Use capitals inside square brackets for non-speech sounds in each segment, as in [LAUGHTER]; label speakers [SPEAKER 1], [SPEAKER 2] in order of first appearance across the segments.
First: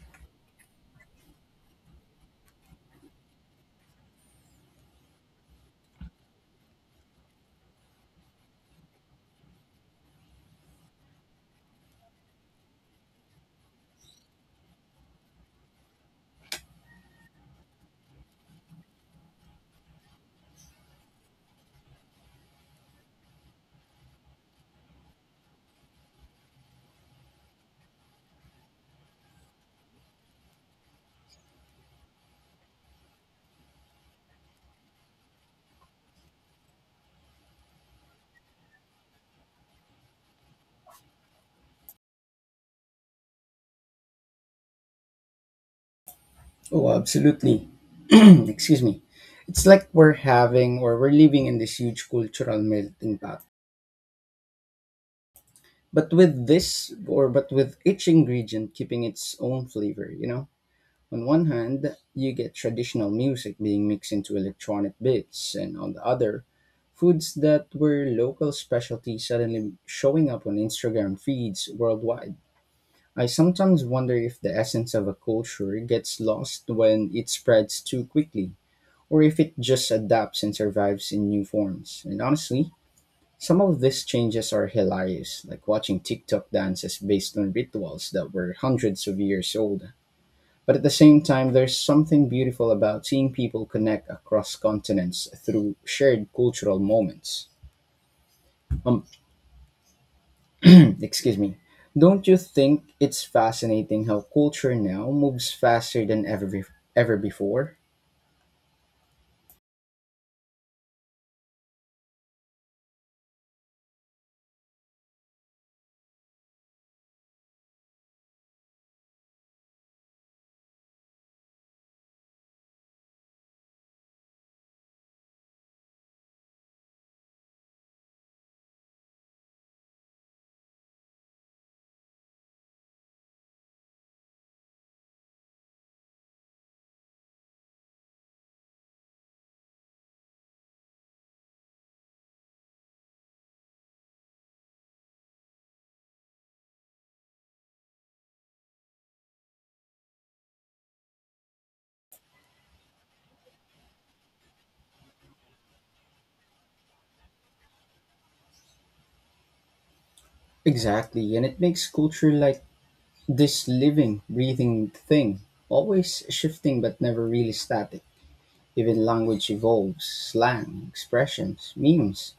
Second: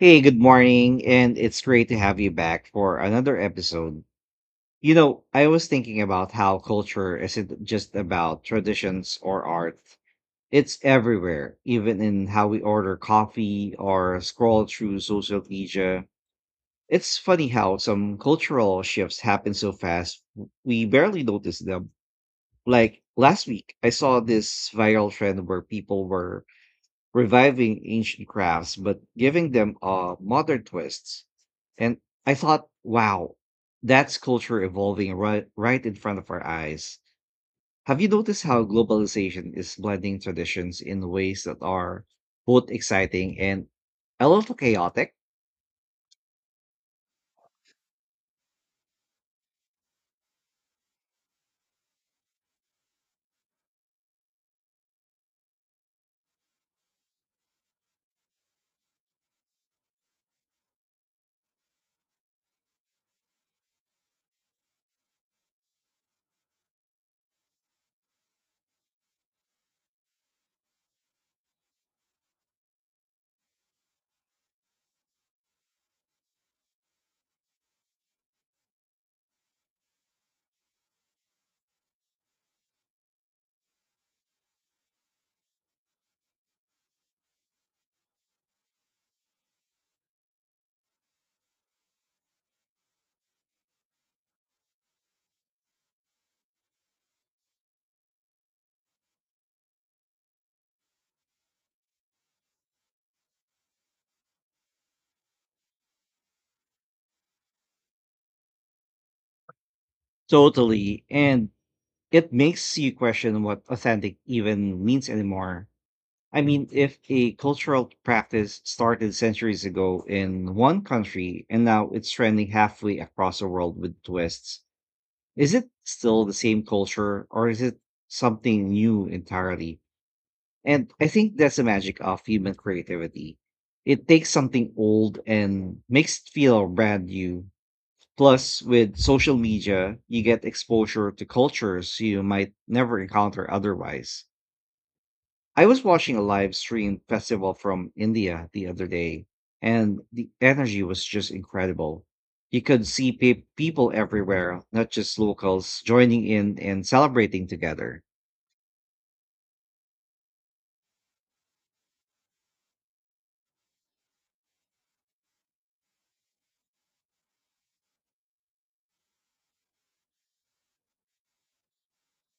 [SPEAKER 1] Hey, good morning, and it's great to have you back for another episode. I was thinking about how culture isn't just about traditions or art. It's everywhere, even in how we order coffee or scroll through social media. It's funny how some cultural shifts happen so fast, we barely notice them. Like last week, I saw this viral trend where people were reviving ancient crafts but giving them a modern twists. And I thought, wow, that's culture evolving right in front of our eyes. Have you noticed how globalization is blending traditions in ways that are both exciting and a little chaotic?
[SPEAKER 2] Oh, absolutely. [CLEARS THROAT] Excuse me. It's like we're having or we're living in this huge cultural melting pot. But with this or but with each ingredient keeping its own flavor, you know? On one hand, you get traditional music being mixed into electronic beats, and on the other, foods that were local specialties suddenly showing up on Instagram feeds worldwide. I sometimes wonder if the essence of a culture gets lost when it spreads too quickly or if it just adapts and survives in new forms. And honestly, some of these changes are hilarious, like watching TikTok dances based on rituals that were hundreds of years old. But at the same time, there's something beautiful about seeing people connect across continents through shared cultural moments. Um, [CLEARS THROAT] excuse me. Don't you think it's fascinating how culture now moves faster than ever, ever before?
[SPEAKER 1] Totally. And it makes you question what authentic even means anymore. I mean, if a cultural practice started centuries ago in one country and now it's trending halfway across the world with twists, is it still the same culture or is it something new entirely? And I think that's the magic of human creativity. It takes something old and makes it feel brand new. Plus, with social media, you get exposure to cultures you might never encounter otherwise. I was watching a live stream festival from India the other day, and the energy was just incredible. You could see people everywhere, not just locals, joining in and celebrating together.
[SPEAKER 2] Exactly, and it makes culture like this living, breathing thing, always shifting but never really static. Even language evolves, slang, expressions, memes.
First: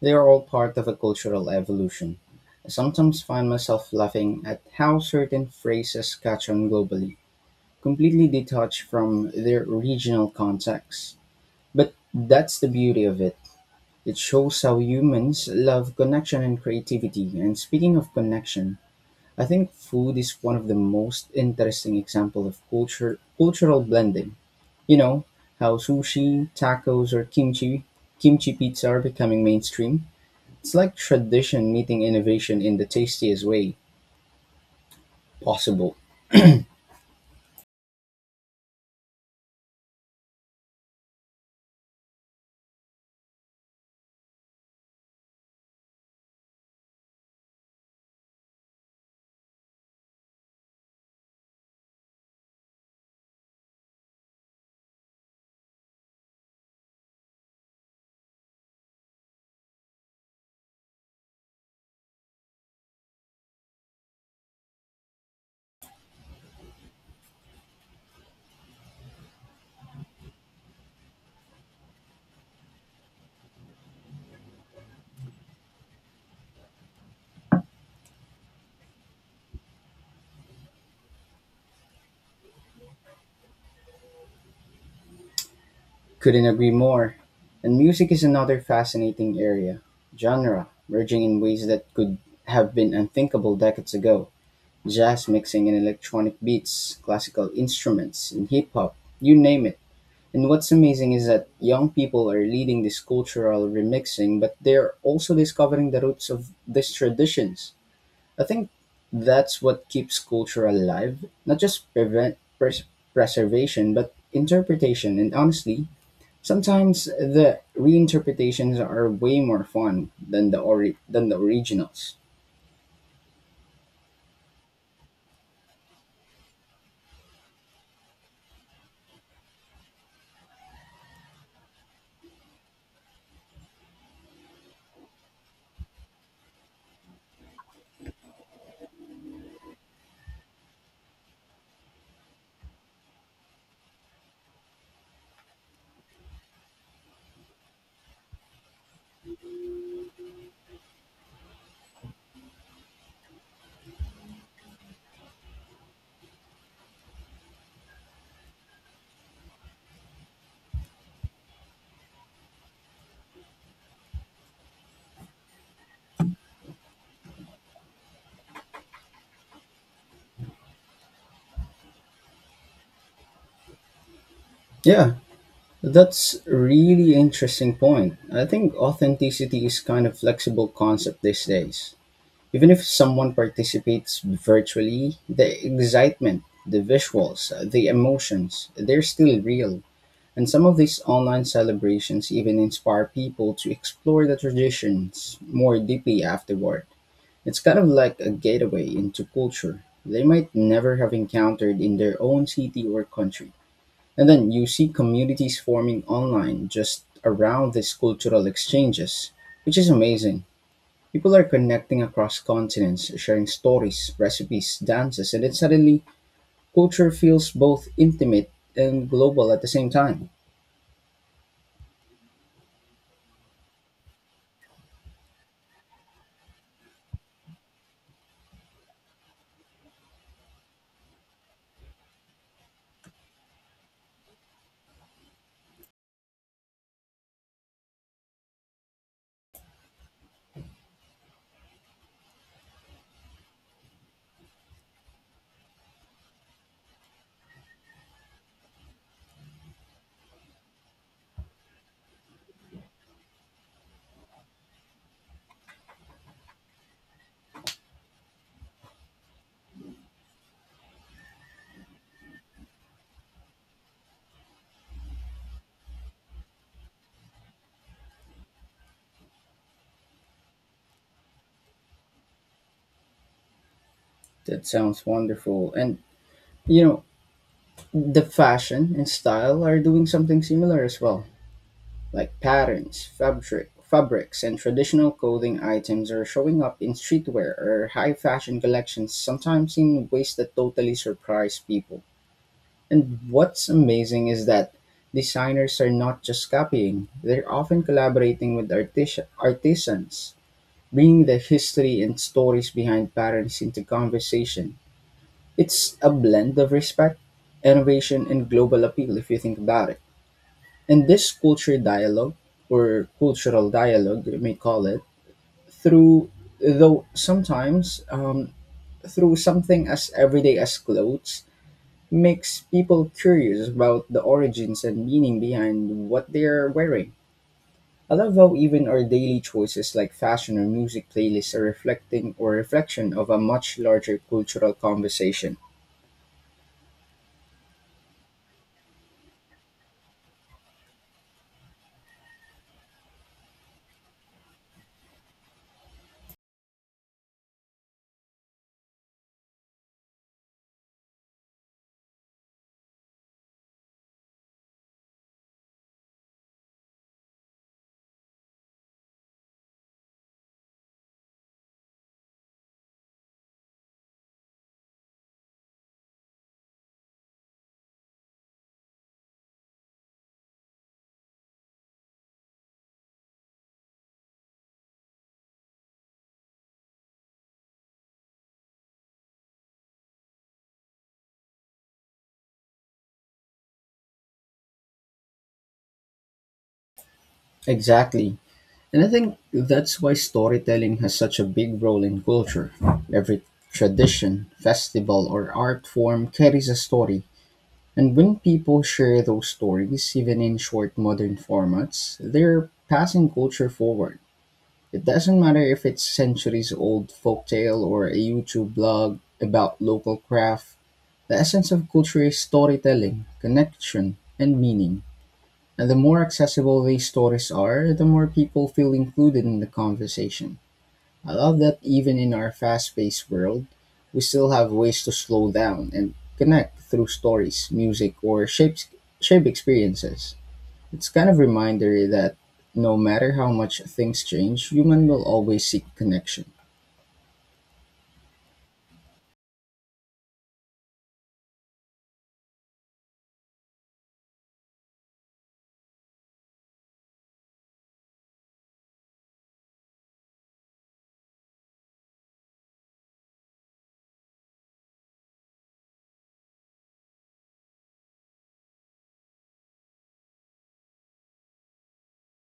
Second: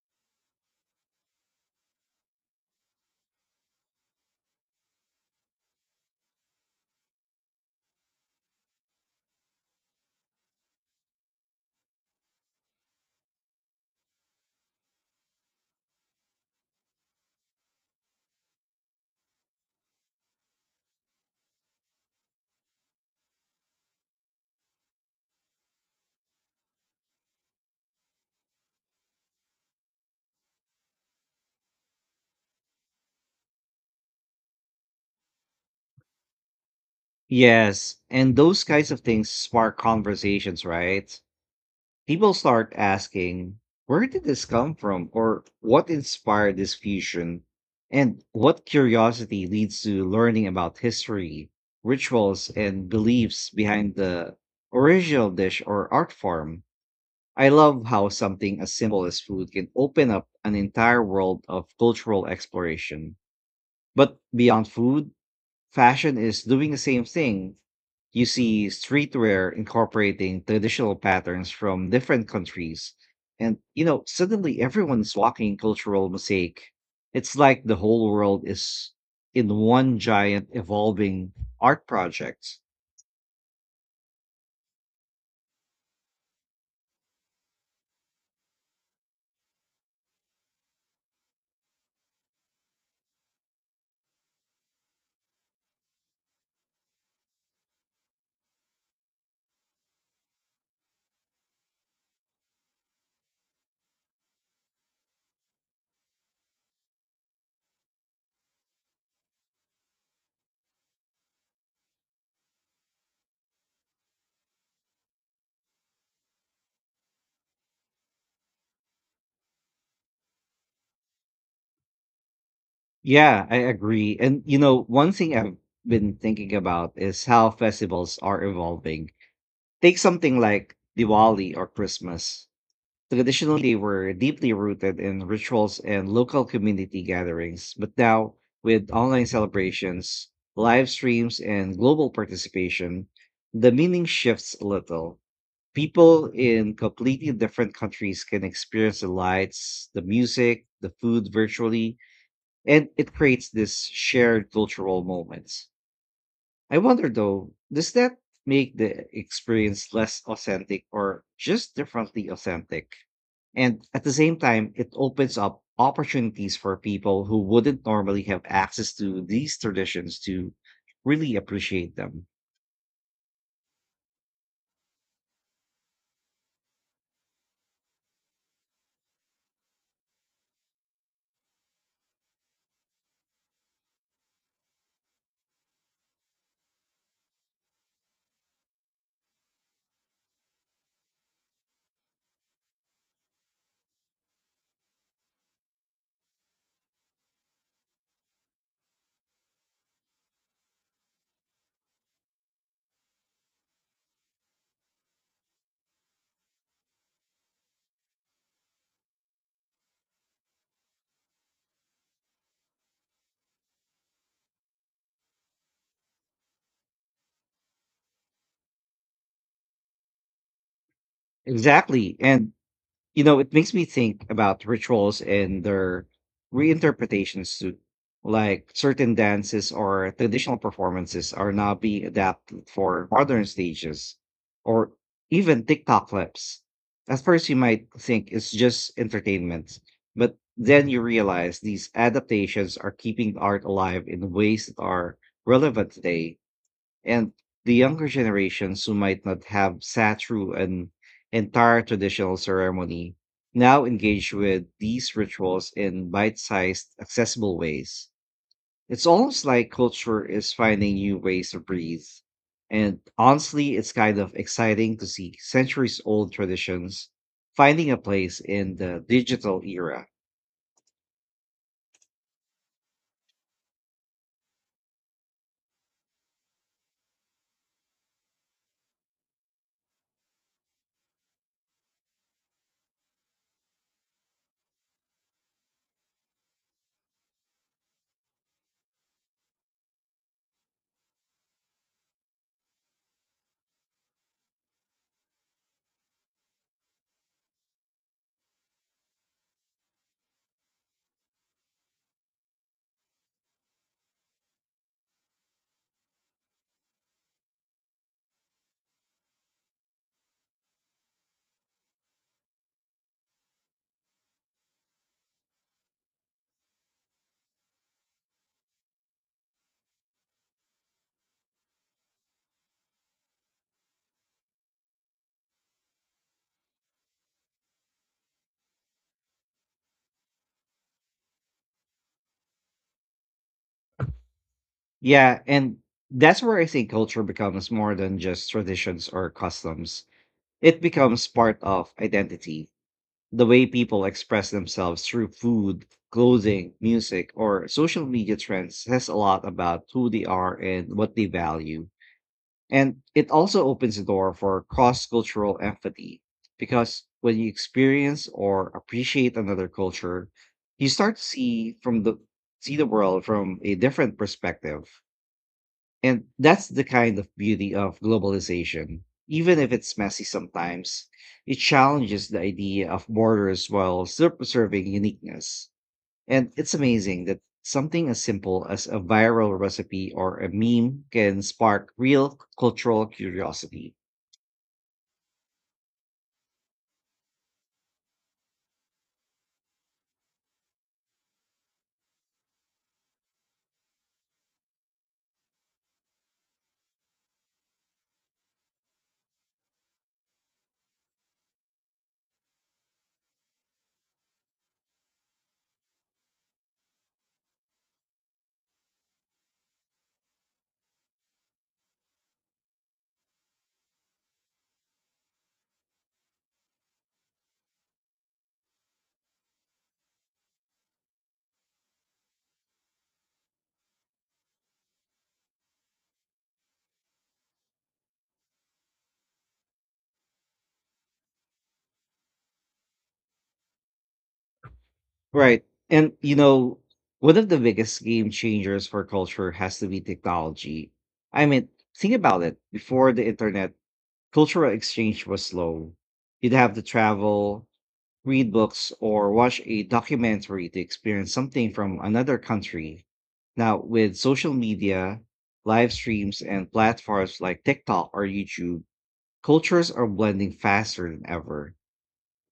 [SPEAKER 2] They are all part of a cultural evolution. I sometimes find myself laughing at how certain phrases catch on globally, completely detached from their regional context. But that's the beauty of it. It shows how humans love connection and creativity. And speaking of connection, I think food is one of the most interesting example of culture cultural blending. You know how sushi, tacos, or kimchi pizza are becoming mainstream. It's like tradition meeting innovation in the tastiest way possible.
[SPEAKER 1] Yes, and those kinds of things spark conversations, right? People start asking, where did this come from? Or what inspired this fusion? And what curiosity leads to learning about history, rituals, and beliefs behind the original dish or art form? I love how something as simple as food can open up an entire world of cultural exploration. But beyond food, fashion is doing the same thing. You see streetwear incorporating traditional patterns from different countries. And, suddenly everyone's walking cultural mosaic. It's like the whole world is in one giant evolving art project.
[SPEAKER 2] Couldn't agree more. And music is another fascinating area. Genre merging in ways that could have been unthinkable decades ago. Jazz mixing in electronic beats, classical instruments, and hip hop. You name it. And what's amazing is that young people are leading this cultural remixing, but they're also discovering the roots of these traditions. I think that's what keeps culture alive, not just preservation, but interpretation. And honestly, sometimes the reinterpretations are way more fun than than the originals.
[SPEAKER 1] Yeah, I agree. One thing I've been thinking about is how festivals are evolving. Take something like Diwali or Christmas. Traditionally were deeply rooted in rituals and local community gatherings, but now with online celebrations, live streams, and global participation, the meaning shifts a little. People in completely different countries can experience the lights, the music, the food virtually, and it creates this shared cultural moment. I wonder though, does that make the experience less authentic or just differently authentic? And at the same time, it opens up opportunities for people who wouldn't normally have access to these traditions to really appreciate them.
[SPEAKER 2] Yeah, that's really interesting point. I think authenticity is kind of flexible concept these days. Even if someone participates virtually, the excitement, the visuals, the emotions, they're still real. And some of these online celebrations even inspire people to explore the traditions more deeply afterward. It's kind of like a gateway into culture they might never have encountered in their own city or country. And then you see communities forming online just around these cultural exchanges, which is amazing. People are connecting across continents, sharing stories, recipes, dances, and then suddenly culture feels both intimate and global at the same time.
[SPEAKER 1] Exactly. And you know, it makes me think about rituals and their reinterpretations too. Like certain dances or traditional performances are now being adapted for modern stages or even TikTok clips. At first, you might think it's just entertainment, but then you realize these adaptations are keeping art alive in ways that are relevant today, and the younger generations who might not have sat through an entire traditional ceremony now engage with these rituals in bite-sized, accessible ways. It's almost like culture is finding new ways to breathe, and honestly it's kind of exciting to see centuries old traditions finding a place in the digital era.
[SPEAKER 2] That sounds wonderful. And you know, the fashion and style are doing something similar as well. Like patterns, fabrics, and traditional clothing items are showing up in streetwear or high fashion collections, sometimes in ways that totally surprise people. And what's amazing is that designers are not just copying, they're often collaborating with artisans, bringing the history and stories behind patterns into conversation. It's a blend of respect, innovation, and global appeal if you think about it. And this culture dialogue, or cultural dialogue, you may call it, through though sometimes through something as everyday as clothes makes people curious about the origins and meaning behind what they're wearing. I love how even our daily choices like fashion or music playlists are reflecting or reflection of a much larger cultural
[SPEAKER 1] Yeah,
[SPEAKER 2] conversation.
[SPEAKER 1] and that's where I think culture becomes more than just traditions or customs. It becomes part of identity. The way people express themselves through food, clothing, music, or social media trends says a lot about who they are and what they value. And it also opens the door for cross cultural empathy, because when you experience or appreciate another culture, you start to see the world from a different perspective. And that's the kind of beauty of globalization. Even if it's messy sometimes, it challenges the idea of borders while still preserving uniqueness. And it's amazing that something as simple as a viral recipe or a meme can spark real cultural curiosity.
[SPEAKER 2] Exactly. And I think that's why storytelling has such a big role in culture. Every tradition, festival, or art form carries a story. And when people share those stories, even in short modern formats, they're passing culture forward. It doesn't matter if it's centuries old folktale or a YouTube blog about local craft. The essence of culture is storytelling, connection, and meaning. And the more accessible these stories are, the more people feel included in the conversation. I love that even in our fast paced world, we still have ways to slow down and connect through stories, music, or shape experiences. It's kind of reminder that no matter how much things change, human will
[SPEAKER 1] Right.
[SPEAKER 2] always seek
[SPEAKER 1] And, you
[SPEAKER 2] connection.
[SPEAKER 1] know, one of the biggest game changers for culture has to be technology. I mean, think about it. Before the internet, cultural exchange was slow. You'd have to travel, read books, or watch a documentary to experience something from another country. Now, with social media, live streams, and platforms like TikTok or YouTube, cultures are blending faster than ever.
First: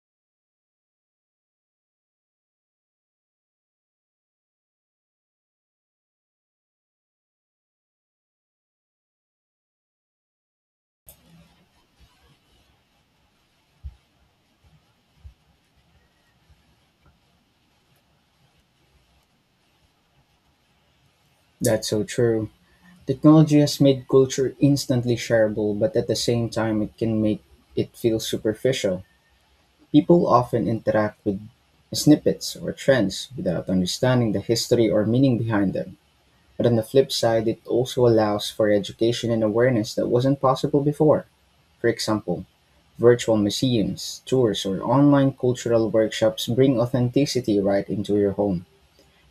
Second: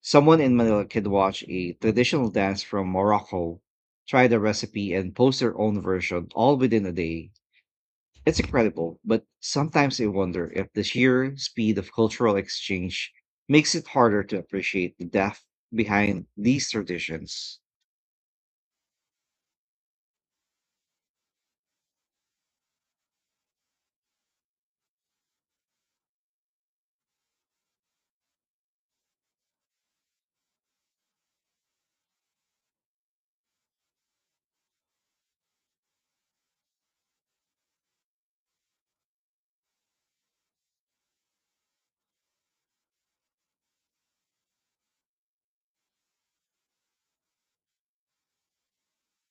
[SPEAKER 1] Someone in Manila could watch a traditional dance from Morocco, try the recipe, and post their own version all within a day. It's incredible, but sometimes I wonder if the sheer speed of cultural exchange makes it harder to appreciate the depth behind these traditions.
[SPEAKER 2] That's so true. Technology has made culture instantly shareable, but at the same time, it can make it feel superficial. People often interact with snippets or trends without understanding the history or meaning behind them. But on the flip side, it also allows for education and awareness that wasn't possible before. For example, virtual museums, tours, or online cultural workshops bring authenticity right into your home,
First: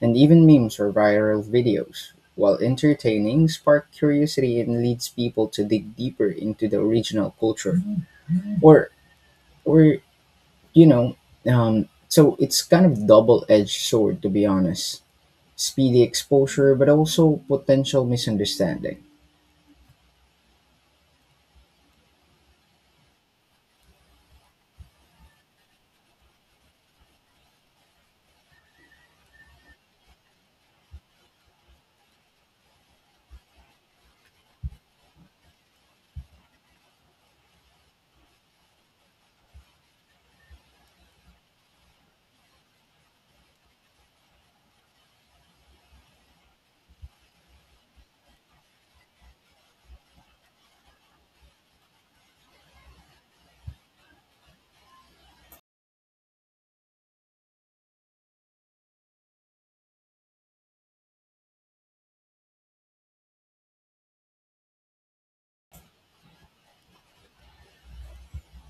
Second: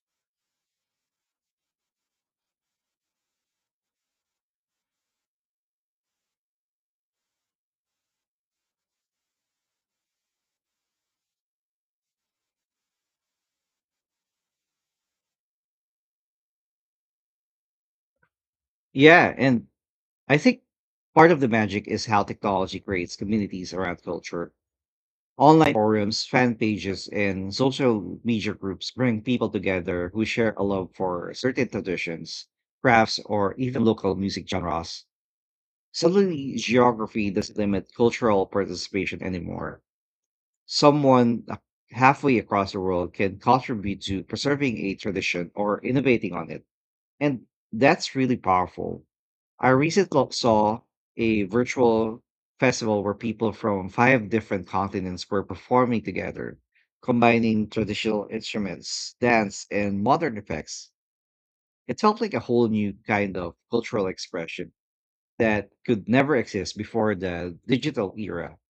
[SPEAKER 2] and even memes or viral videos. While entertaining, spark curiosity and leads people to dig deeper into the original culture. Or, or you know, so it's kind of double-edged sword to be honest. Speedy exposure, but also potential misunderstanding.
[SPEAKER 1] Yeah, and I think part of the magic is how technology creates communities around culture. Online forums, fan pages, and social media groups bring people together who share a love for certain traditions, crafts, or even local music genres. Suddenly, geography doesn't limit cultural participation anymore. Someone halfway across the world can contribute to preserving a tradition or innovating on it. And that's really powerful. I recently saw a virtual festival where people from five different continents were performing together, combining traditional instruments, dance, and modern effects. It felt like a whole new kind of cultural expression that could never exist before the digital era.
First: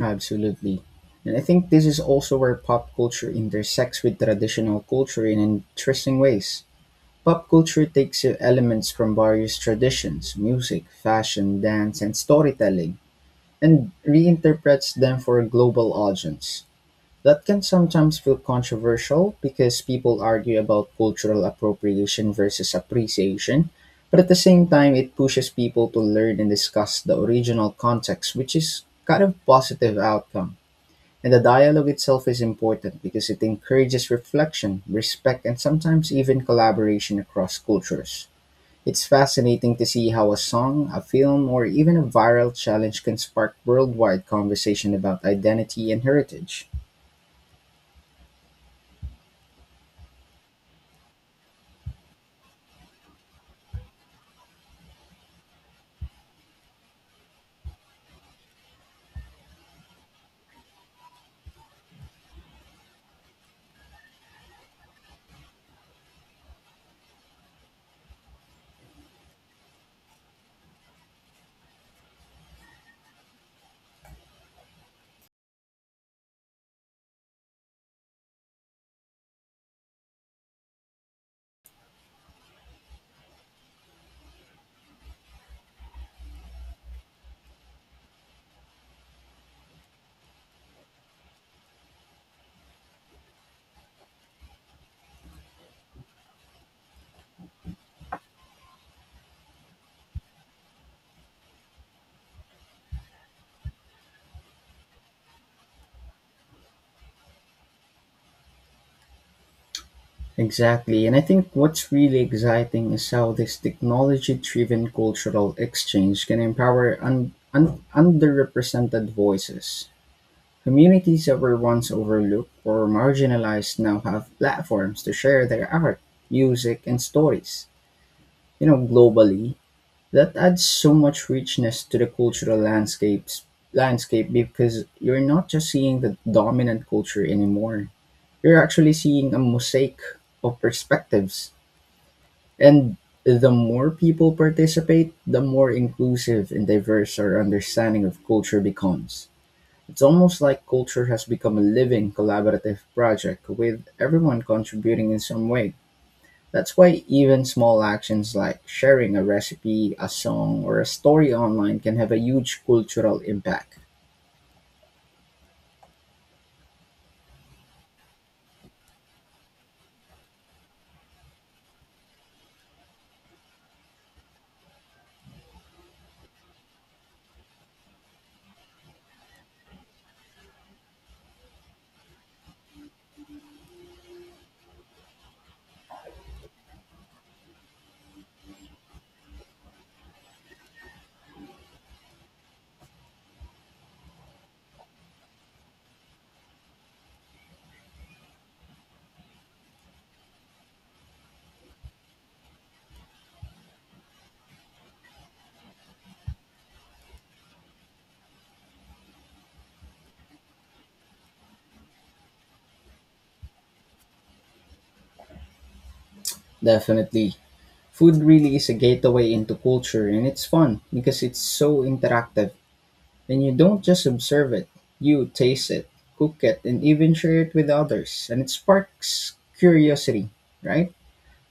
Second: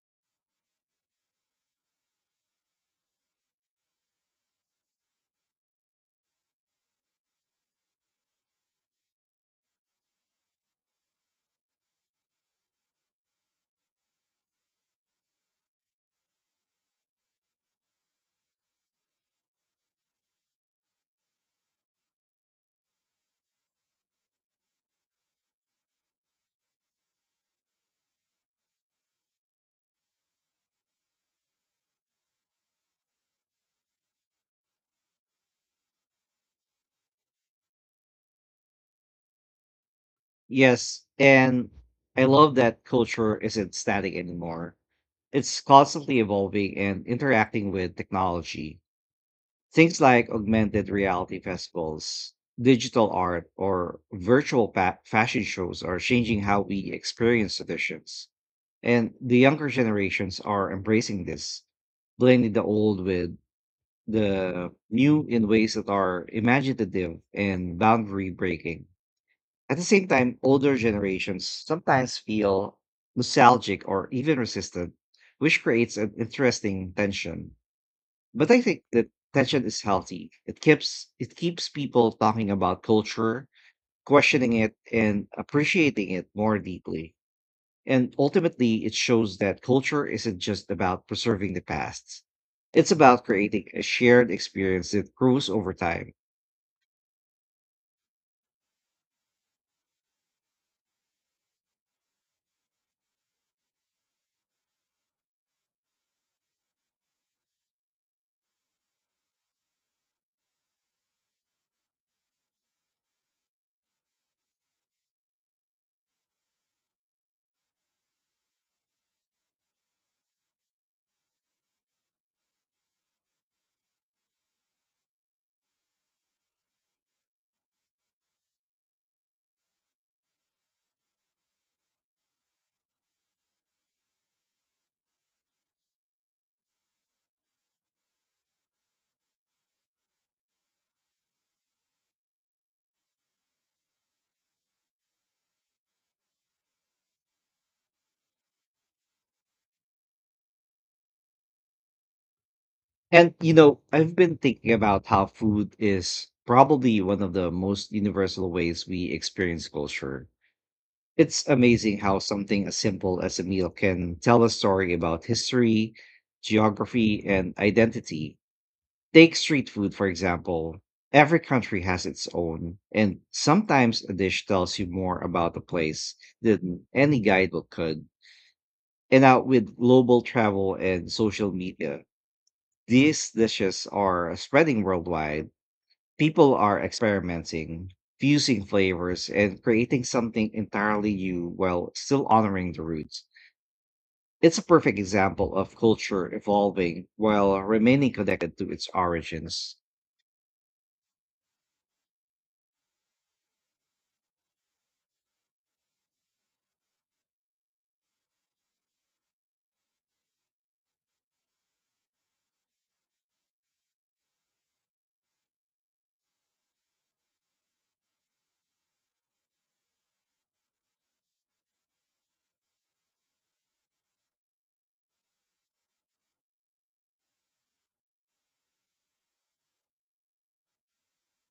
[SPEAKER 2] Absolutely. And I think this is also where pop culture intersects with traditional culture in interesting ways. Pop culture takes elements from various traditions, music, fashion, dance, and storytelling, and reinterprets them for a global audience. That can sometimes feel controversial because people argue about cultural appropriation versus appreciation, but at the same time, it pushes people to learn and discuss the original context, which is kind of positive outcome. And the dialogue itself is important because it encourages reflection, respect, and sometimes even collaboration across cultures. It's fascinating to see how a song, a
[SPEAKER 1] Yes,
[SPEAKER 2] film, or
[SPEAKER 1] and
[SPEAKER 2] even a
[SPEAKER 1] I love
[SPEAKER 2] viral
[SPEAKER 1] that
[SPEAKER 2] challenge can
[SPEAKER 1] culture
[SPEAKER 2] spark
[SPEAKER 1] isn't static
[SPEAKER 2] worldwide
[SPEAKER 1] anymore.
[SPEAKER 2] conversation about
[SPEAKER 1] It's
[SPEAKER 2] identity and
[SPEAKER 1] constantly
[SPEAKER 2] heritage.
[SPEAKER 1] evolving and interacting with technology. Things like augmented reality festivals, digital art, or virtual fashion shows are changing how we experience traditions. And the younger generations are embracing this, blending the old with the new in ways that are imaginative and boundary breaking. At the same time, older generations sometimes feel nostalgic or even resistant, which creates an interesting tension. But I think that tension is healthy. It keeps people talking about culture, questioning it, and appreciating it more deeply. And ultimately, it shows that culture isn't just about preserving the past. It's about creating a shared experience that grows over time.
[SPEAKER 2] Exactly, and I think what's really exciting is how this technology driven cultural exchange can empower underrepresented voices. Communities that were once overlooked or marginalized now have platforms to share their art, music, and stories, you know, globally. That adds so much richness to the cultural landscapes landscape because you're not just seeing the dominant culture anymore. You're actually seeing a mosaic of perspectives. And the more people participate, the more inclusive and diverse our understanding of culture becomes. It's almost like culture has become a living, collaborative
[SPEAKER 1] And
[SPEAKER 2] project
[SPEAKER 1] you know,
[SPEAKER 2] with
[SPEAKER 1] I've been
[SPEAKER 2] everyone
[SPEAKER 1] thinking about
[SPEAKER 2] contributing in
[SPEAKER 1] how
[SPEAKER 2] some way.
[SPEAKER 1] food is
[SPEAKER 2] That's
[SPEAKER 1] probably
[SPEAKER 2] why
[SPEAKER 1] one of
[SPEAKER 2] even
[SPEAKER 1] the
[SPEAKER 2] small
[SPEAKER 1] most
[SPEAKER 2] actions
[SPEAKER 1] universal
[SPEAKER 2] like
[SPEAKER 1] ways we
[SPEAKER 2] sharing a
[SPEAKER 1] experience
[SPEAKER 2] recipe, a
[SPEAKER 1] culture.
[SPEAKER 2] song, or a story
[SPEAKER 1] It's
[SPEAKER 2] online
[SPEAKER 1] amazing
[SPEAKER 2] can have a
[SPEAKER 1] how
[SPEAKER 2] huge
[SPEAKER 1] something as
[SPEAKER 2] cultural
[SPEAKER 1] simple as a meal
[SPEAKER 2] impact.
[SPEAKER 1] can tell a story about history, geography, and identity. Take street food, for example. Every country has its own, and sometimes a dish tells you more about a place than any guidebook could. And now with global travel and social media, these dishes are spreading worldwide. People are experimenting, fusing flavors, and creating something entirely new while still honoring the roots. It's a perfect example of culture evolving while remaining connected to its origins.
[SPEAKER 2] Definitely. Food really is a gateway into culture, and it's fun because it's so interactive. And you don't just observe it, you taste it, cook it, and even share it with others. And it sparks curiosity, right?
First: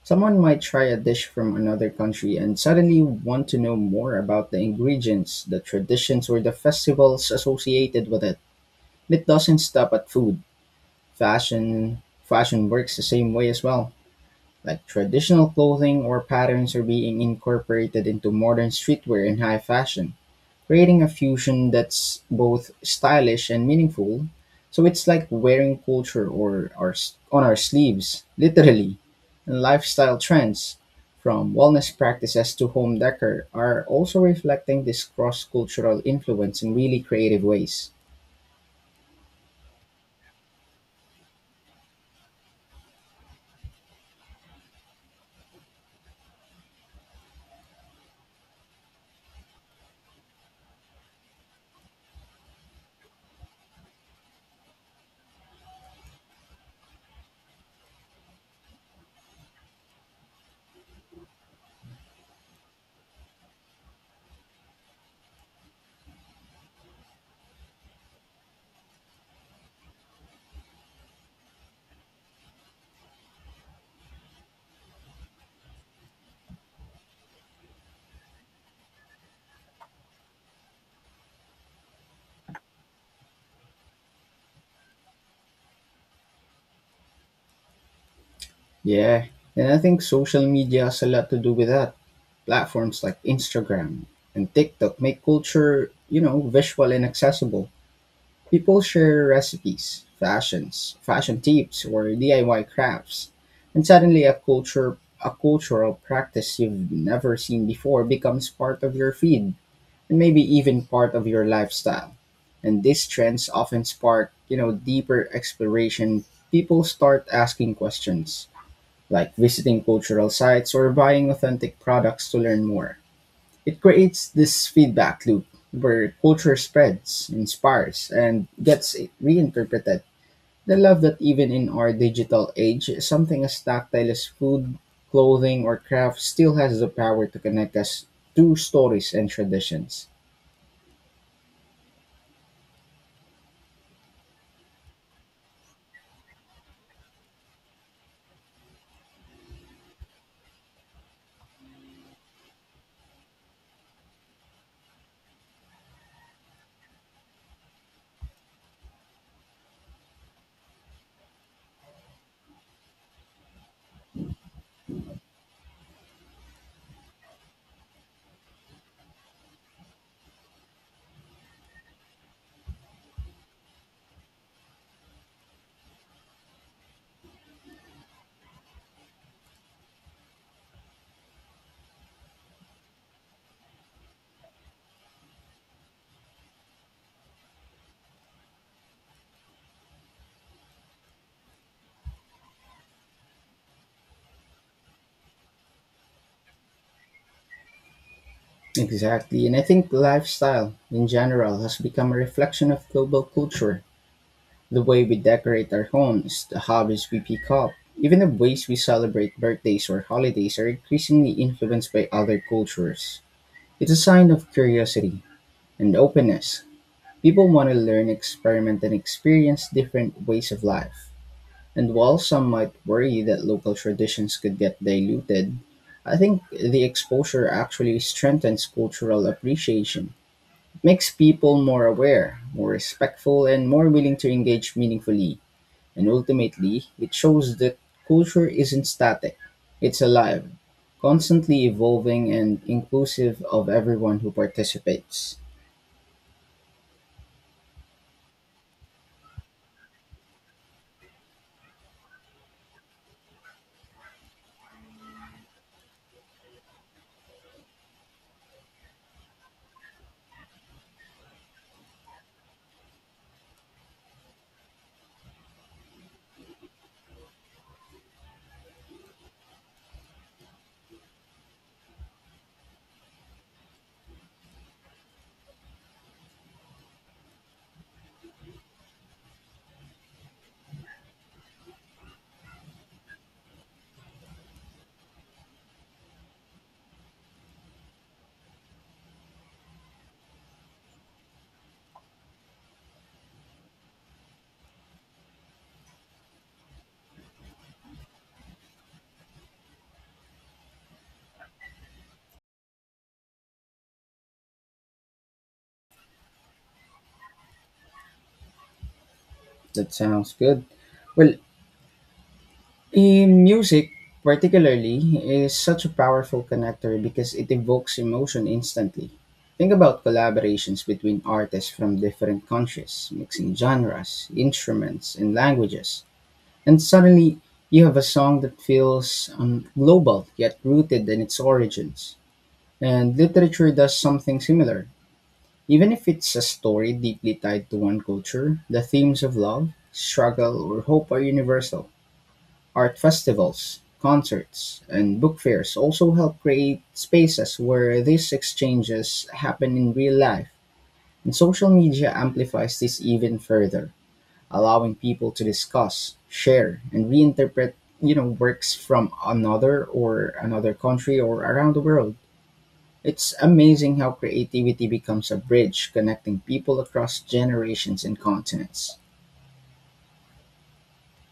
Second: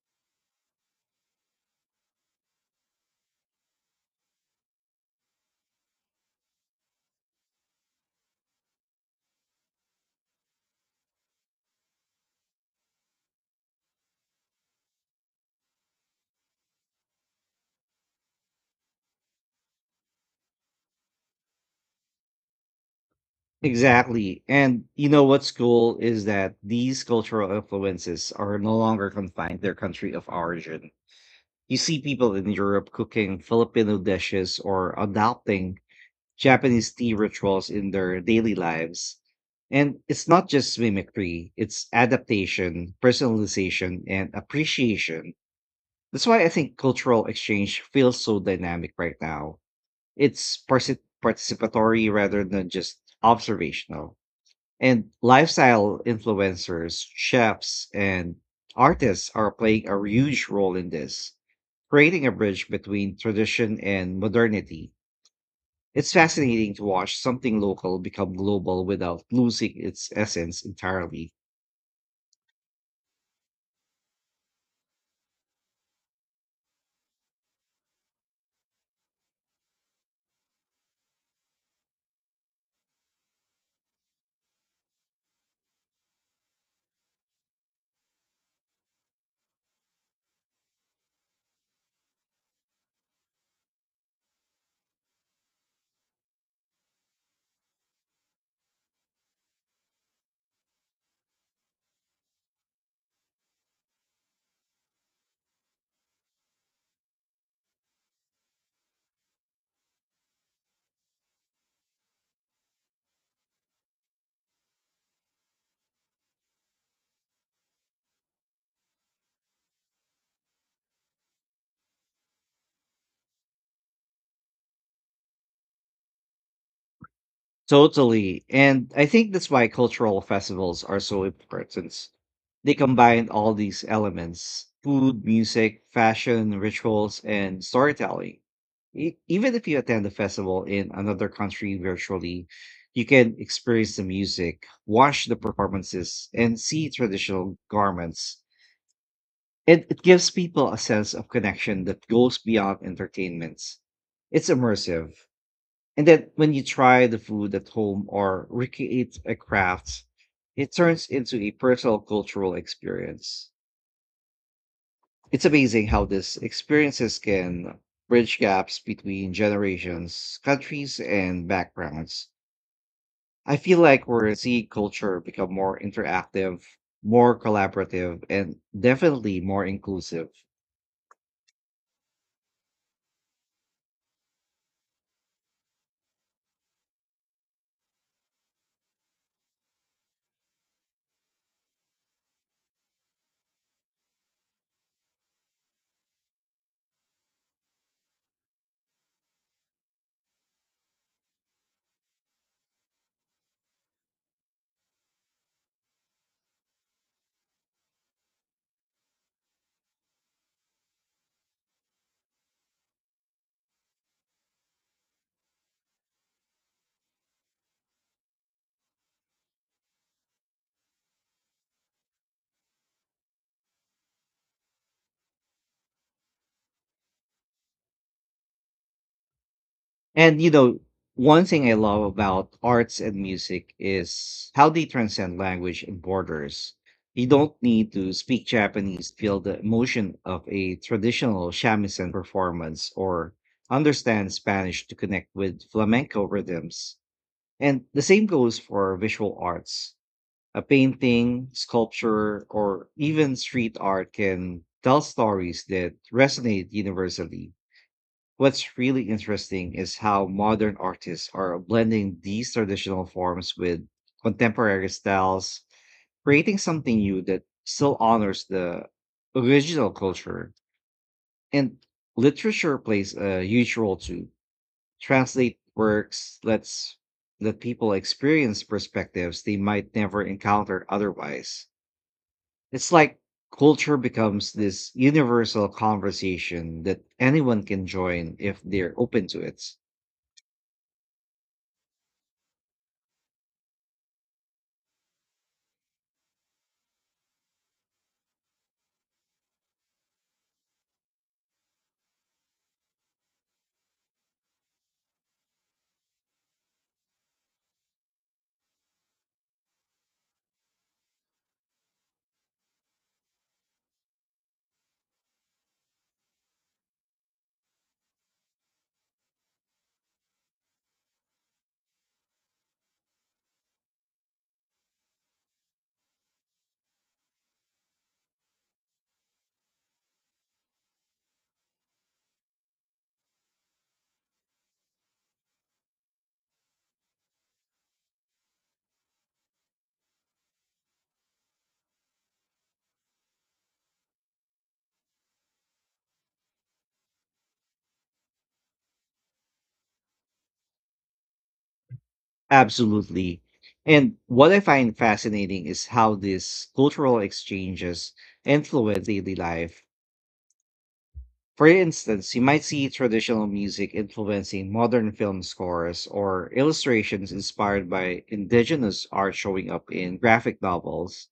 [SPEAKER 2] Someone might try a dish from another country and suddenly want to know more about the ingredients, the traditions, or the festivals associated with it. It doesn't stop at food. Fashion works the same way as well. Like traditional clothing or patterns are being incorporated into modern streetwear and high fashion creating a fusion that's both stylish and meaningful.
[SPEAKER 1] Exactly. And
[SPEAKER 2] So it's
[SPEAKER 1] you know
[SPEAKER 2] like
[SPEAKER 1] what's
[SPEAKER 2] wearing
[SPEAKER 1] cool is that these
[SPEAKER 2] on
[SPEAKER 1] cultural
[SPEAKER 2] our sleeves,
[SPEAKER 1] influences are no
[SPEAKER 2] literally.
[SPEAKER 1] longer confined
[SPEAKER 2] And
[SPEAKER 1] to their country
[SPEAKER 2] lifestyle
[SPEAKER 1] of
[SPEAKER 2] trends,
[SPEAKER 1] origin.
[SPEAKER 2] from
[SPEAKER 1] You
[SPEAKER 2] wellness
[SPEAKER 1] see people in
[SPEAKER 2] practices to
[SPEAKER 1] Europe
[SPEAKER 2] home
[SPEAKER 1] cooking
[SPEAKER 2] decor, are
[SPEAKER 1] Filipino
[SPEAKER 2] also
[SPEAKER 1] dishes
[SPEAKER 2] reflecting
[SPEAKER 1] or
[SPEAKER 2] this cross
[SPEAKER 1] adopting
[SPEAKER 2] cultural influence in
[SPEAKER 1] Japanese
[SPEAKER 2] really
[SPEAKER 1] tea
[SPEAKER 2] creative
[SPEAKER 1] rituals in
[SPEAKER 2] ways.
[SPEAKER 1] their daily lives. And it's not just mimicry, it's adaptation, personalization, and appreciation. That's why I think cultural exchange feels so dynamic right now. It's participatory rather than just observational. And lifestyle influencers, chefs, and artists are playing a huge role in this, creating a bridge between tradition and modernity. It's fascinating to watch something local become global without losing its essence entirely.
[SPEAKER 2] Yeah, and I think social media has a lot to do with that. Platforms like Instagram and TikTok make culture, you know, visual and accessible. People share recipes, fashion tips, or DIY crafts, and suddenly a cultural practice you've never seen before becomes part of your feed and maybe even part of your lifestyle. And these trends often spark, you know, deeper exploration. People start asking questions like visiting cultural sites or buying authentic products to learn more. It creates this feedback loop where culture spreads, inspires,
[SPEAKER 1] Totally.
[SPEAKER 2] and
[SPEAKER 1] And
[SPEAKER 2] gets
[SPEAKER 1] I think that's why
[SPEAKER 2] reinterpreted.
[SPEAKER 1] cultural
[SPEAKER 2] I
[SPEAKER 1] festivals are
[SPEAKER 2] love that
[SPEAKER 1] so
[SPEAKER 2] even in our
[SPEAKER 1] important.
[SPEAKER 2] digital
[SPEAKER 1] They
[SPEAKER 2] age,
[SPEAKER 1] combine
[SPEAKER 2] something
[SPEAKER 1] all
[SPEAKER 2] as
[SPEAKER 1] these
[SPEAKER 2] tactile as
[SPEAKER 1] elements:
[SPEAKER 2] food,
[SPEAKER 1] food,
[SPEAKER 2] clothing, or
[SPEAKER 1] music,
[SPEAKER 2] craft still
[SPEAKER 1] fashion,
[SPEAKER 2] has the
[SPEAKER 1] rituals,
[SPEAKER 2] power to
[SPEAKER 1] and
[SPEAKER 2] connect us
[SPEAKER 1] storytelling.
[SPEAKER 2] to stories and
[SPEAKER 1] Even if you attend
[SPEAKER 2] traditions.
[SPEAKER 1] a festival in another country virtually, you can experience the music, watch the performances, and see traditional garments. It gives people a sense of connection that goes beyond entertainments. It's immersive. And then when you try the food at home or recreate a craft, it turns into a personal cultural experience. It's amazing how these experiences can bridge gaps between generations, countries, and backgrounds. I feel like we're seeing culture become more interactive, more collaborative, and definitely more inclusive.
[SPEAKER 2] Exactly, and I think lifestyle in general has become a reflection of global culture. The way we decorate our homes, the hobbies we pick up, even the ways we celebrate birthdays or holidays are increasingly influenced by other cultures. It's a sign of curiosity and openness. People want to learn, experiment, and experience different ways of life. And while some might worry that local traditions could get diluted, I think the exposure actually strengthens cultural appreciation.
[SPEAKER 1] And you know,
[SPEAKER 2] It makes
[SPEAKER 1] one
[SPEAKER 2] people
[SPEAKER 1] thing I
[SPEAKER 2] more
[SPEAKER 1] love
[SPEAKER 2] aware,
[SPEAKER 1] about
[SPEAKER 2] more
[SPEAKER 1] arts and
[SPEAKER 2] respectful, and
[SPEAKER 1] music
[SPEAKER 2] more willing to
[SPEAKER 1] is how
[SPEAKER 2] engage
[SPEAKER 1] they transcend
[SPEAKER 2] meaningfully
[SPEAKER 1] language and
[SPEAKER 2] and
[SPEAKER 1] borders.
[SPEAKER 2] ultimately, it
[SPEAKER 1] You don't
[SPEAKER 2] shows that
[SPEAKER 1] need to
[SPEAKER 2] culture
[SPEAKER 1] speak
[SPEAKER 2] isn't
[SPEAKER 1] Japanese to
[SPEAKER 2] static,
[SPEAKER 1] feel the
[SPEAKER 2] it's
[SPEAKER 1] emotion
[SPEAKER 2] alive,
[SPEAKER 1] of a traditional
[SPEAKER 2] constantly
[SPEAKER 1] shamisen
[SPEAKER 2] evolving and
[SPEAKER 1] performance or
[SPEAKER 2] inclusive of everyone who
[SPEAKER 1] understand Spanish to connect
[SPEAKER 2] participates.
[SPEAKER 1] with flamenco rhythms. And the same goes for visual arts. A painting, sculpture, or even street art can tell stories that resonate universally. What's really interesting is how modern artists are blending these traditional forms with contemporary styles, creating something new that still honors the original culture. And literature plays a huge role to translate works, let people experience perspectives they might never encounter otherwise. It's like culture becomes this universal conversation that anyone can join if they're open to it.
[SPEAKER 2] That sounds good. Well, in music, particularly, is such a powerful connector because it evokes emotion instantly. Think about collaborations between artists from different countries, mixing genres, instruments, and languages. And suddenly you have a song that feels global yet rooted in its origins. And literature does something similar. Even if it's a story deeply tied to one culture, the themes of love, struggle, or hope are universal. Art festivals, concerts, and book fairs also help create spaces where these exchanges happen in real life, and social media amplifies this even
[SPEAKER 1] Absolutely.
[SPEAKER 2] further
[SPEAKER 1] And what I find
[SPEAKER 2] allowing people to
[SPEAKER 1] fascinating is how
[SPEAKER 2] discuss,
[SPEAKER 1] these
[SPEAKER 2] share, and
[SPEAKER 1] cultural
[SPEAKER 2] reinterpret,
[SPEAKER 1] exchanges
[SPEAKER 2] you know, works
[SPEAKER 1] influence
[SPEAKER 2] from
[SPEAKER 1] daily life.
[SPEAKER 2] another country or
[SPEAKER 1] For
[SPEAKER 2] around the world.
[SPEAKER 1] instance, you might see
[SPEAKER 2] It's
[SPEAKER 1] traditional music
[SPEAKER 2] amazing how
[SPEAKER 1] influencing
[SPEAKER 2] creativity
[SPEAKER 1] modern
[SPEAKER 2] becomes a
[SPEAKER 1] film
[SPEAKER 2] bridge
[SPEAKER 1] scores
[SPEAKER 2] connecting
[SPEAKER 1] or
[SPEAKER 2] people across
[SPEAKER 1] illustrations inspired
[SPEAKER 2] generations and
[SPEAKER 1] by
[SPEAKER 2] continents.
[SPEAKER 1] indigenous art showing up in graphic novels.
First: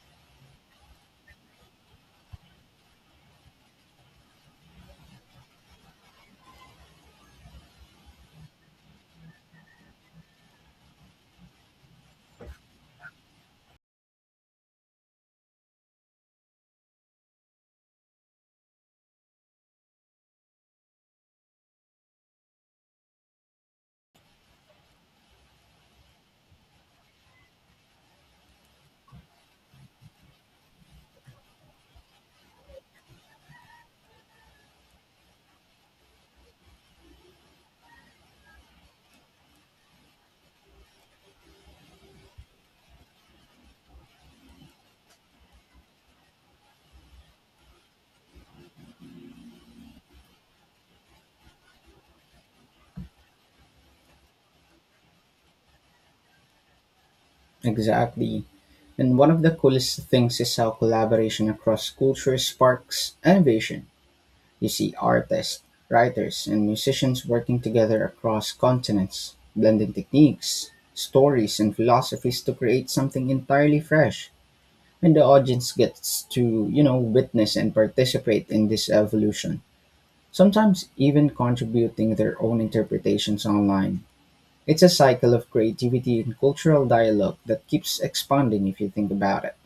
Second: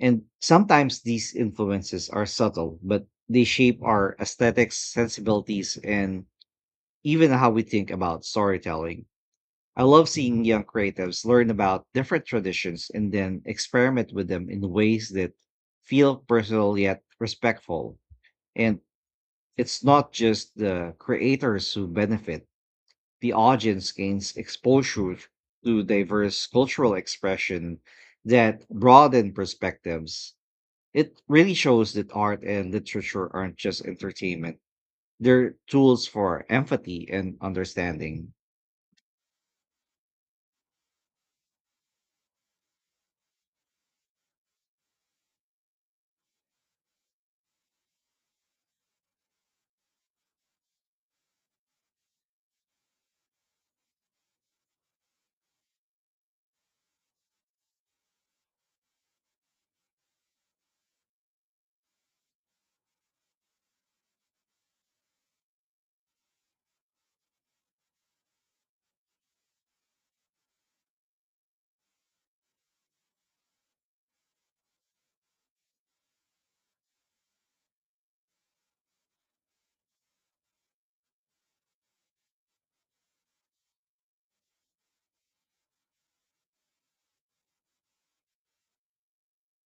[SPEAKER 1] And sometimes these influences are subtle, but they shape our aesthetics, sensibilities, and even how we think about storytelling. I love seeing young creatives learn about different traditions and then experiment with them in ways that feel personal yet respectful. And it's not just the creators who benefit, the audience gains exposure to diverse cultural expression that broaden perspectives. It really shows that art and literature aren't just entertainment, they're tools for empathy and understanding.
[SPEAKER 2] Exactly. And one of the coolest things is how collaboration across cultures sparks innovation. You see artists, writers, and musicians working together across continents, blending techniques, stories, and philosophies to create something entirely fresh. And the audience gets to, you know, witness and participate in this evolution, sometimes even contributing their own interpretations online. It's a cycle of creativity and cultural dialogue that keeps expanding if you think about it.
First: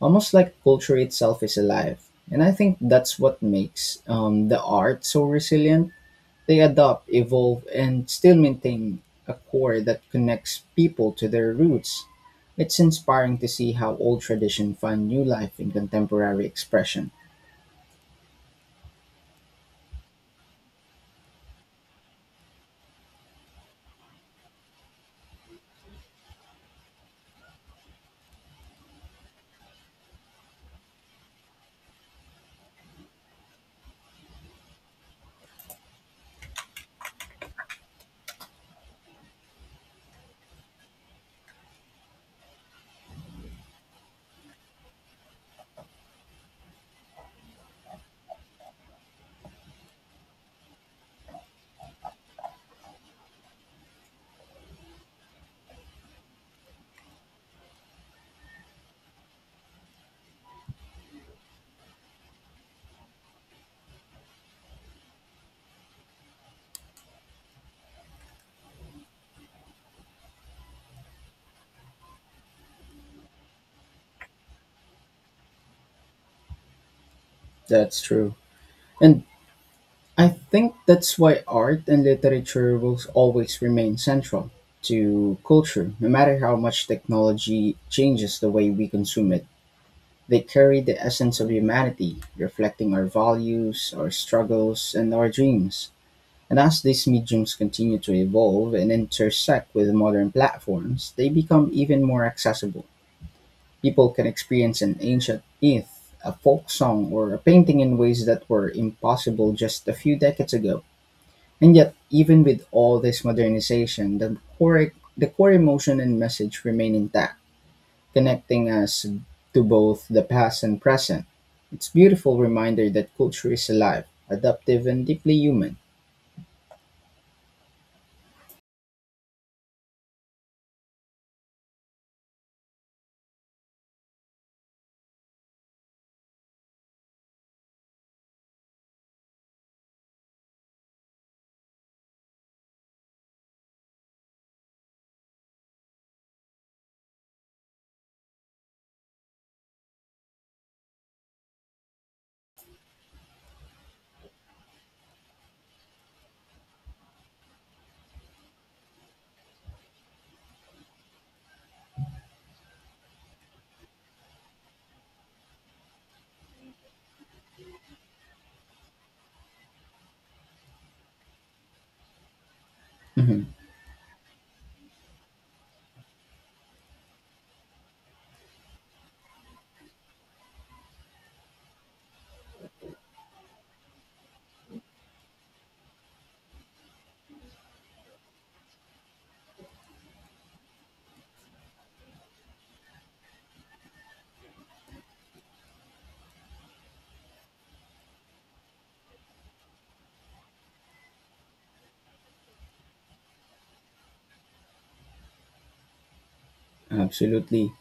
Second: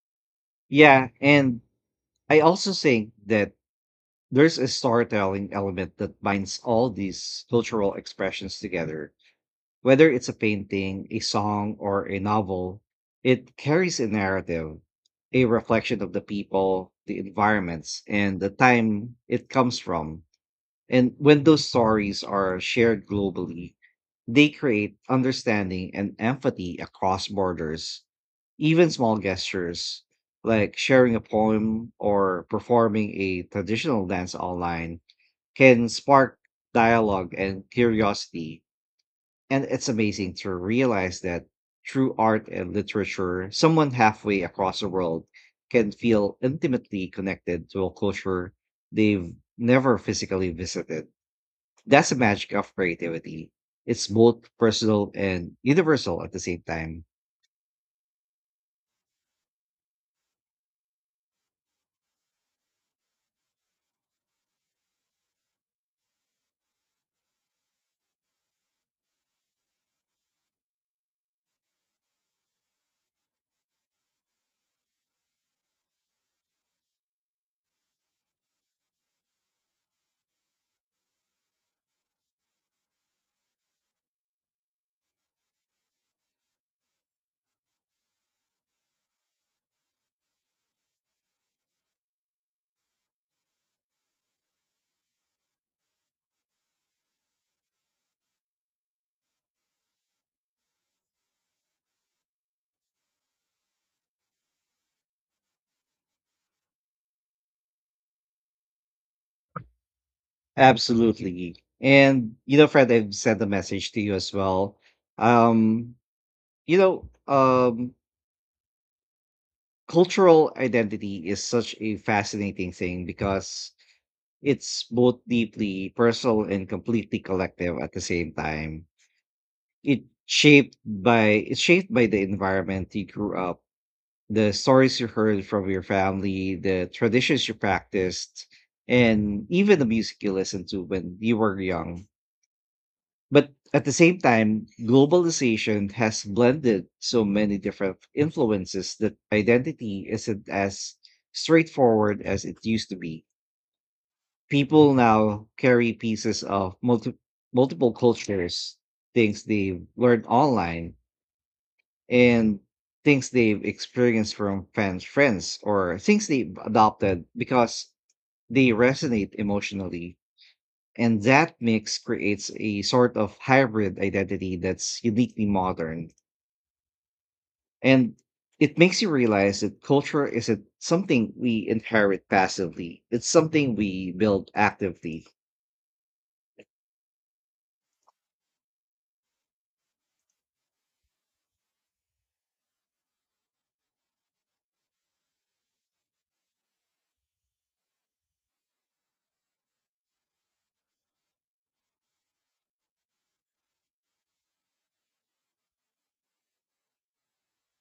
[SPEAKER 2] Almost like culture
[SPEAKER 1] Yeah,
[SPEAKER 2] itself is
[SPEAKER 1] and
[SPEAKER 2] alive.
[SPEAKER 1] I
[SPEAKER 2] And I
[SPEAKER 1] also
[SPEAKER 2] think
[SPEAKER 1] think
[SPEAKER 2] that's what
[SPEAKER 1] that
[SPEAKER 2] makes
[SPEAKER 1] there's
[SPEAKER 2] the
[SPEAKER 1] a
[SPEAKER 2] art so
[SPEAKER 1] storytelling
[SPEAKER 2] resilient.
[SPEAKER 1] element that
[SPEAKER 2] They
[SPEAKER 1] binds all
[SPEAKER 2] adopt,
[SPEAKER 1] these
[SPEAKER 2] evolve,
[SPEAKER 1] cultural
[SPEAKER 2] and still
[SPEAKER 1] expressions
[SPEAKER 2] maintain
[SPEAKER 1] together.
[SPEAKER 2] a core that
[SPEAKER 1] Whether it's a
[SPEAKER 2] connects
[SPEAKER 1] painting,
[SPEAKER 2] people
[SPEAKER 1] a
[SPEAKER 2] to their
[SPEAKER 1] song, or
[SPEAKER 2] roots.
[SPEAKER 1] a
[SPEAKER 2] It's
[SPEAKER 1] novel,
[SPEAKER 2] inspiring to
[SPEAKER 1] it
[SPEAKER 2] see how
[SPEAKER 1] carries a
[SPEAKER 2] old tradition
[SPEAKER 1] narrative,
[SPEAKER 2] find new
[SPEAKER 1] a
[SPEAKER 2] life in
[SPEAKER 1] reflection of the
[SPEAKER 2] contemporary
[SPEAKER 1] people,
[SPEAKER 2] expression.
[SPEAKER 1] the environments, and the time it comes from. And when those stories are shared globally, they create understanding and empathy across borders. Even small gestures like sharing a poem or performing a traditional dance online can spark dialogue and curiosity. And it's amazing to realize that through art and literature, someone halfway across the world can feel intimately connected to a culture they've never physically visited. That's the magic of creativity. It's both personal and universal at the same time.
[SPEAKER 2] That's true. And I think that's why art and literature will always remain central to culture, no matter how much technology changes the way we consume it. They carry the essence of humanity, reflecting our values, our struggles, and our dreams. And as these mediums continue to evolve and intersect with modern platforms, they become even more accessible. People can experience an ancient myth, a folk song, or a painting in ways that were impossible just a few decades ago.
[SPEAKER 1] Absolutely.
[SPEAKER 2] And yet,
[SPEAKER 1] And,
[SPEAKER 2] even
[SPEAKER 1] you
[SPEAKER 2] with
[SPEAKER 1] know, Fred,
[SPEAKER 2] all
[SPEAKER 1] I've
[SPEAKER 2] this
[SPEAKER 1] sent a message to you
[SPEAKER 2] modernization,
[SPEAKER 1] as well.
[SPEAKER 2] the core
[SPEAKER 1] Um,
[SPEAKER 2] emotion and message
[SPEAKER 1] you
[SPEAKER 2] remain
[SPEAKER 1] know,
[SPEAKER 2] intact,
[SPEAKER 1] um,
[SPEAKER 2] connecting us to both the
[SPEAKER 1] Cultural
[SPEAKER 2] past and present.
[SPEAKER 1] identity is such
[SPEAKER 2] It's a
[SPEAKER 1] a
[SPEAKER 2] beautiful
[SPEAKER 1] fascinating
[SPEAKER 2] reminder
[SPEAKER 1] thing
[SPEAKER 2] that culture is
[SPEAKER 1] because
[SPEAKER 2] alive,
[SPEAKER 1] it's
[SPEAKER 2] adaptive, and
[SPEAKER 1] both
[SPEAKER 2] deeply human.
[SPEAKER 1] deeply personal and completely collective at the same time. It's shaped by the environment you grew up, the stories you heard from your family, the traditions you practiced, and even the music you listened to when you were young. But at the same time, globalization has blended so many different influences that identity isn't as straightforward as it used to be. People now carry pieces of multiple cultures, things they've learned online, and things they've experienced from fans, friends, or things they've adopted because they resonate emotionally. And that mix creates a sort of
[SPEAKER 2] Mhm.
[SPEAKER 1] hybrid identity that's uniquely modern. And it makes you realize that culture isn't something we inherit passively, it's something we build actively.
[SPEAKER 2] Absolutely.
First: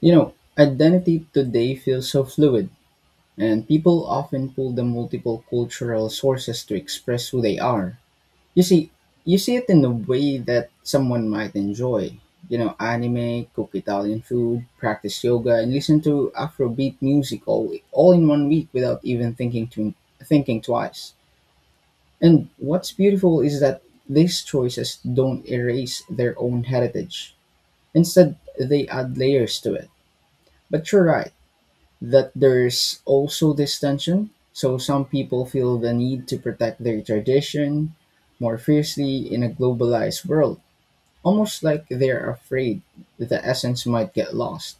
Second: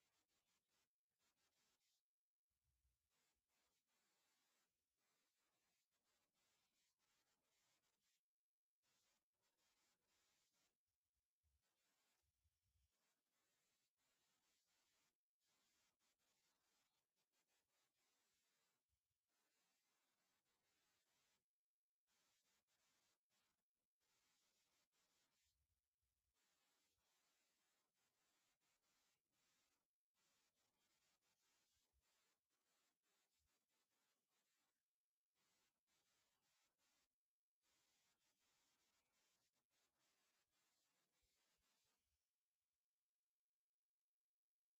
[SPEAKER 2] You know, identity today feels so fluid, and people often pull the multiple cultural sources to express who they are. You see, you see it in a way that someone might enjoy. You know, anime, cook Italian food, practice yoga, and listen to Afrobeat music all in 1 week without even thinking twice. And what's beautiful is that these choices don't erase their own heritage. Instead, they add layers to it. But you're right that there's also this tension. So some people feel the need to protect their tradition more fiercely in a globalized world, almost like they're afraid that the essence might get lost.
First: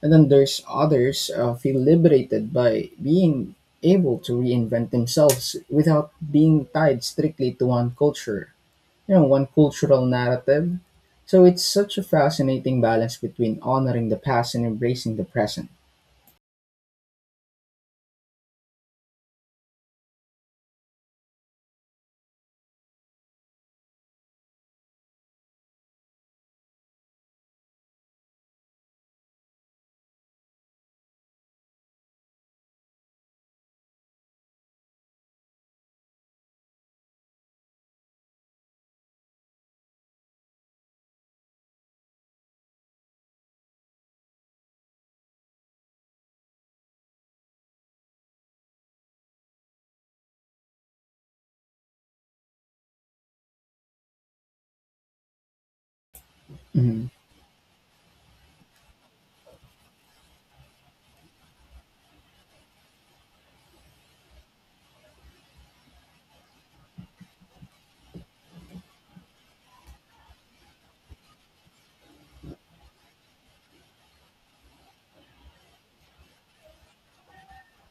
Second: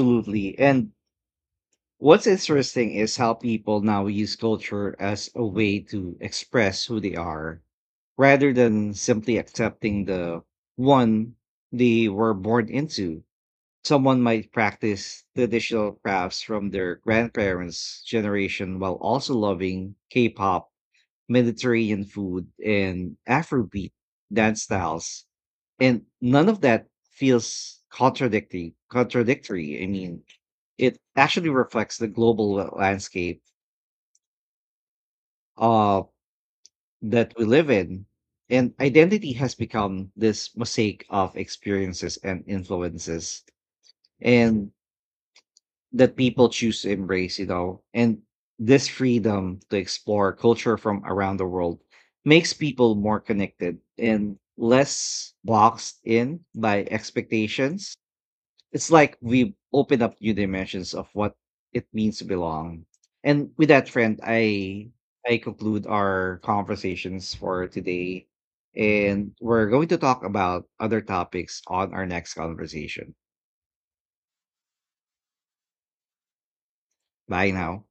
[SPEAKER 2] And then there's
[SPEAKER 1] And
[SPEAKER 2] others feel
[SPEAKER 1] what's
[SPEAKER 2] liberated by
[SPEAKER 1] interesting is how
[SPEAKER 2] being
[SPEAKER 1] people now
[SPEAKER 2] able to
[SPEAKER 1] use
[SPEAKER 2] reinvent
[SPEAKER 1] culture as a
[SPEAKER 2] themselves
[SPEAKER 1] way
[SPEAKER 2] without
[SPEAKER 1] to
[SPEAKER 2] being
[SPEAKER 1] express who
[SPEAKER 2] tied
[SPEAKER 1] they
[SPEAKER 2] strictly
[SPEAKER 1] are
[SPEAKER 2] to one culture,
[SPEAKER 1] rather than
[SPEAKER 2] you know,
[SPEAKER 1] simply
[SPEAKER 2] one cultural
[SPEAKER 1] accepting the
[SPEAKER 2] narrative.
[SPEAKER 1] one
[SPEAKER 2] So it's such a
[SPEAKER 1] they were born
[SPEAKER 2] fascinating balance
[SPEAKER 1] into.
[SPEAKER 2] between honoring the
[SPEAKER 1] Someone might
[SPEAKER 2] past and embracing
[SPEAKER 1] practice
[SPEAKER 2] the present.
[SPEAKER 1] traditional crafts from their grandparents' generation while also loving K pop, Mediterranean food, and Afrobeat dance styles. And none of that feels contradictory. I mean, it actually reflects the global landscape uh, that we live in. And identity has become this mosaic of experiences and influences. And that people choose to embrace, and this freedom to explore culture from around the world makes people more connected and less boxed in by
[SPEAKER 2] Mhm.
[SPEAKER 1] expectations. It's like we open up new dimensions of what it means to belong. And with that, friend, I conclude our conversations for today. And we're going to talk about other topics on our next conversation. Bye now.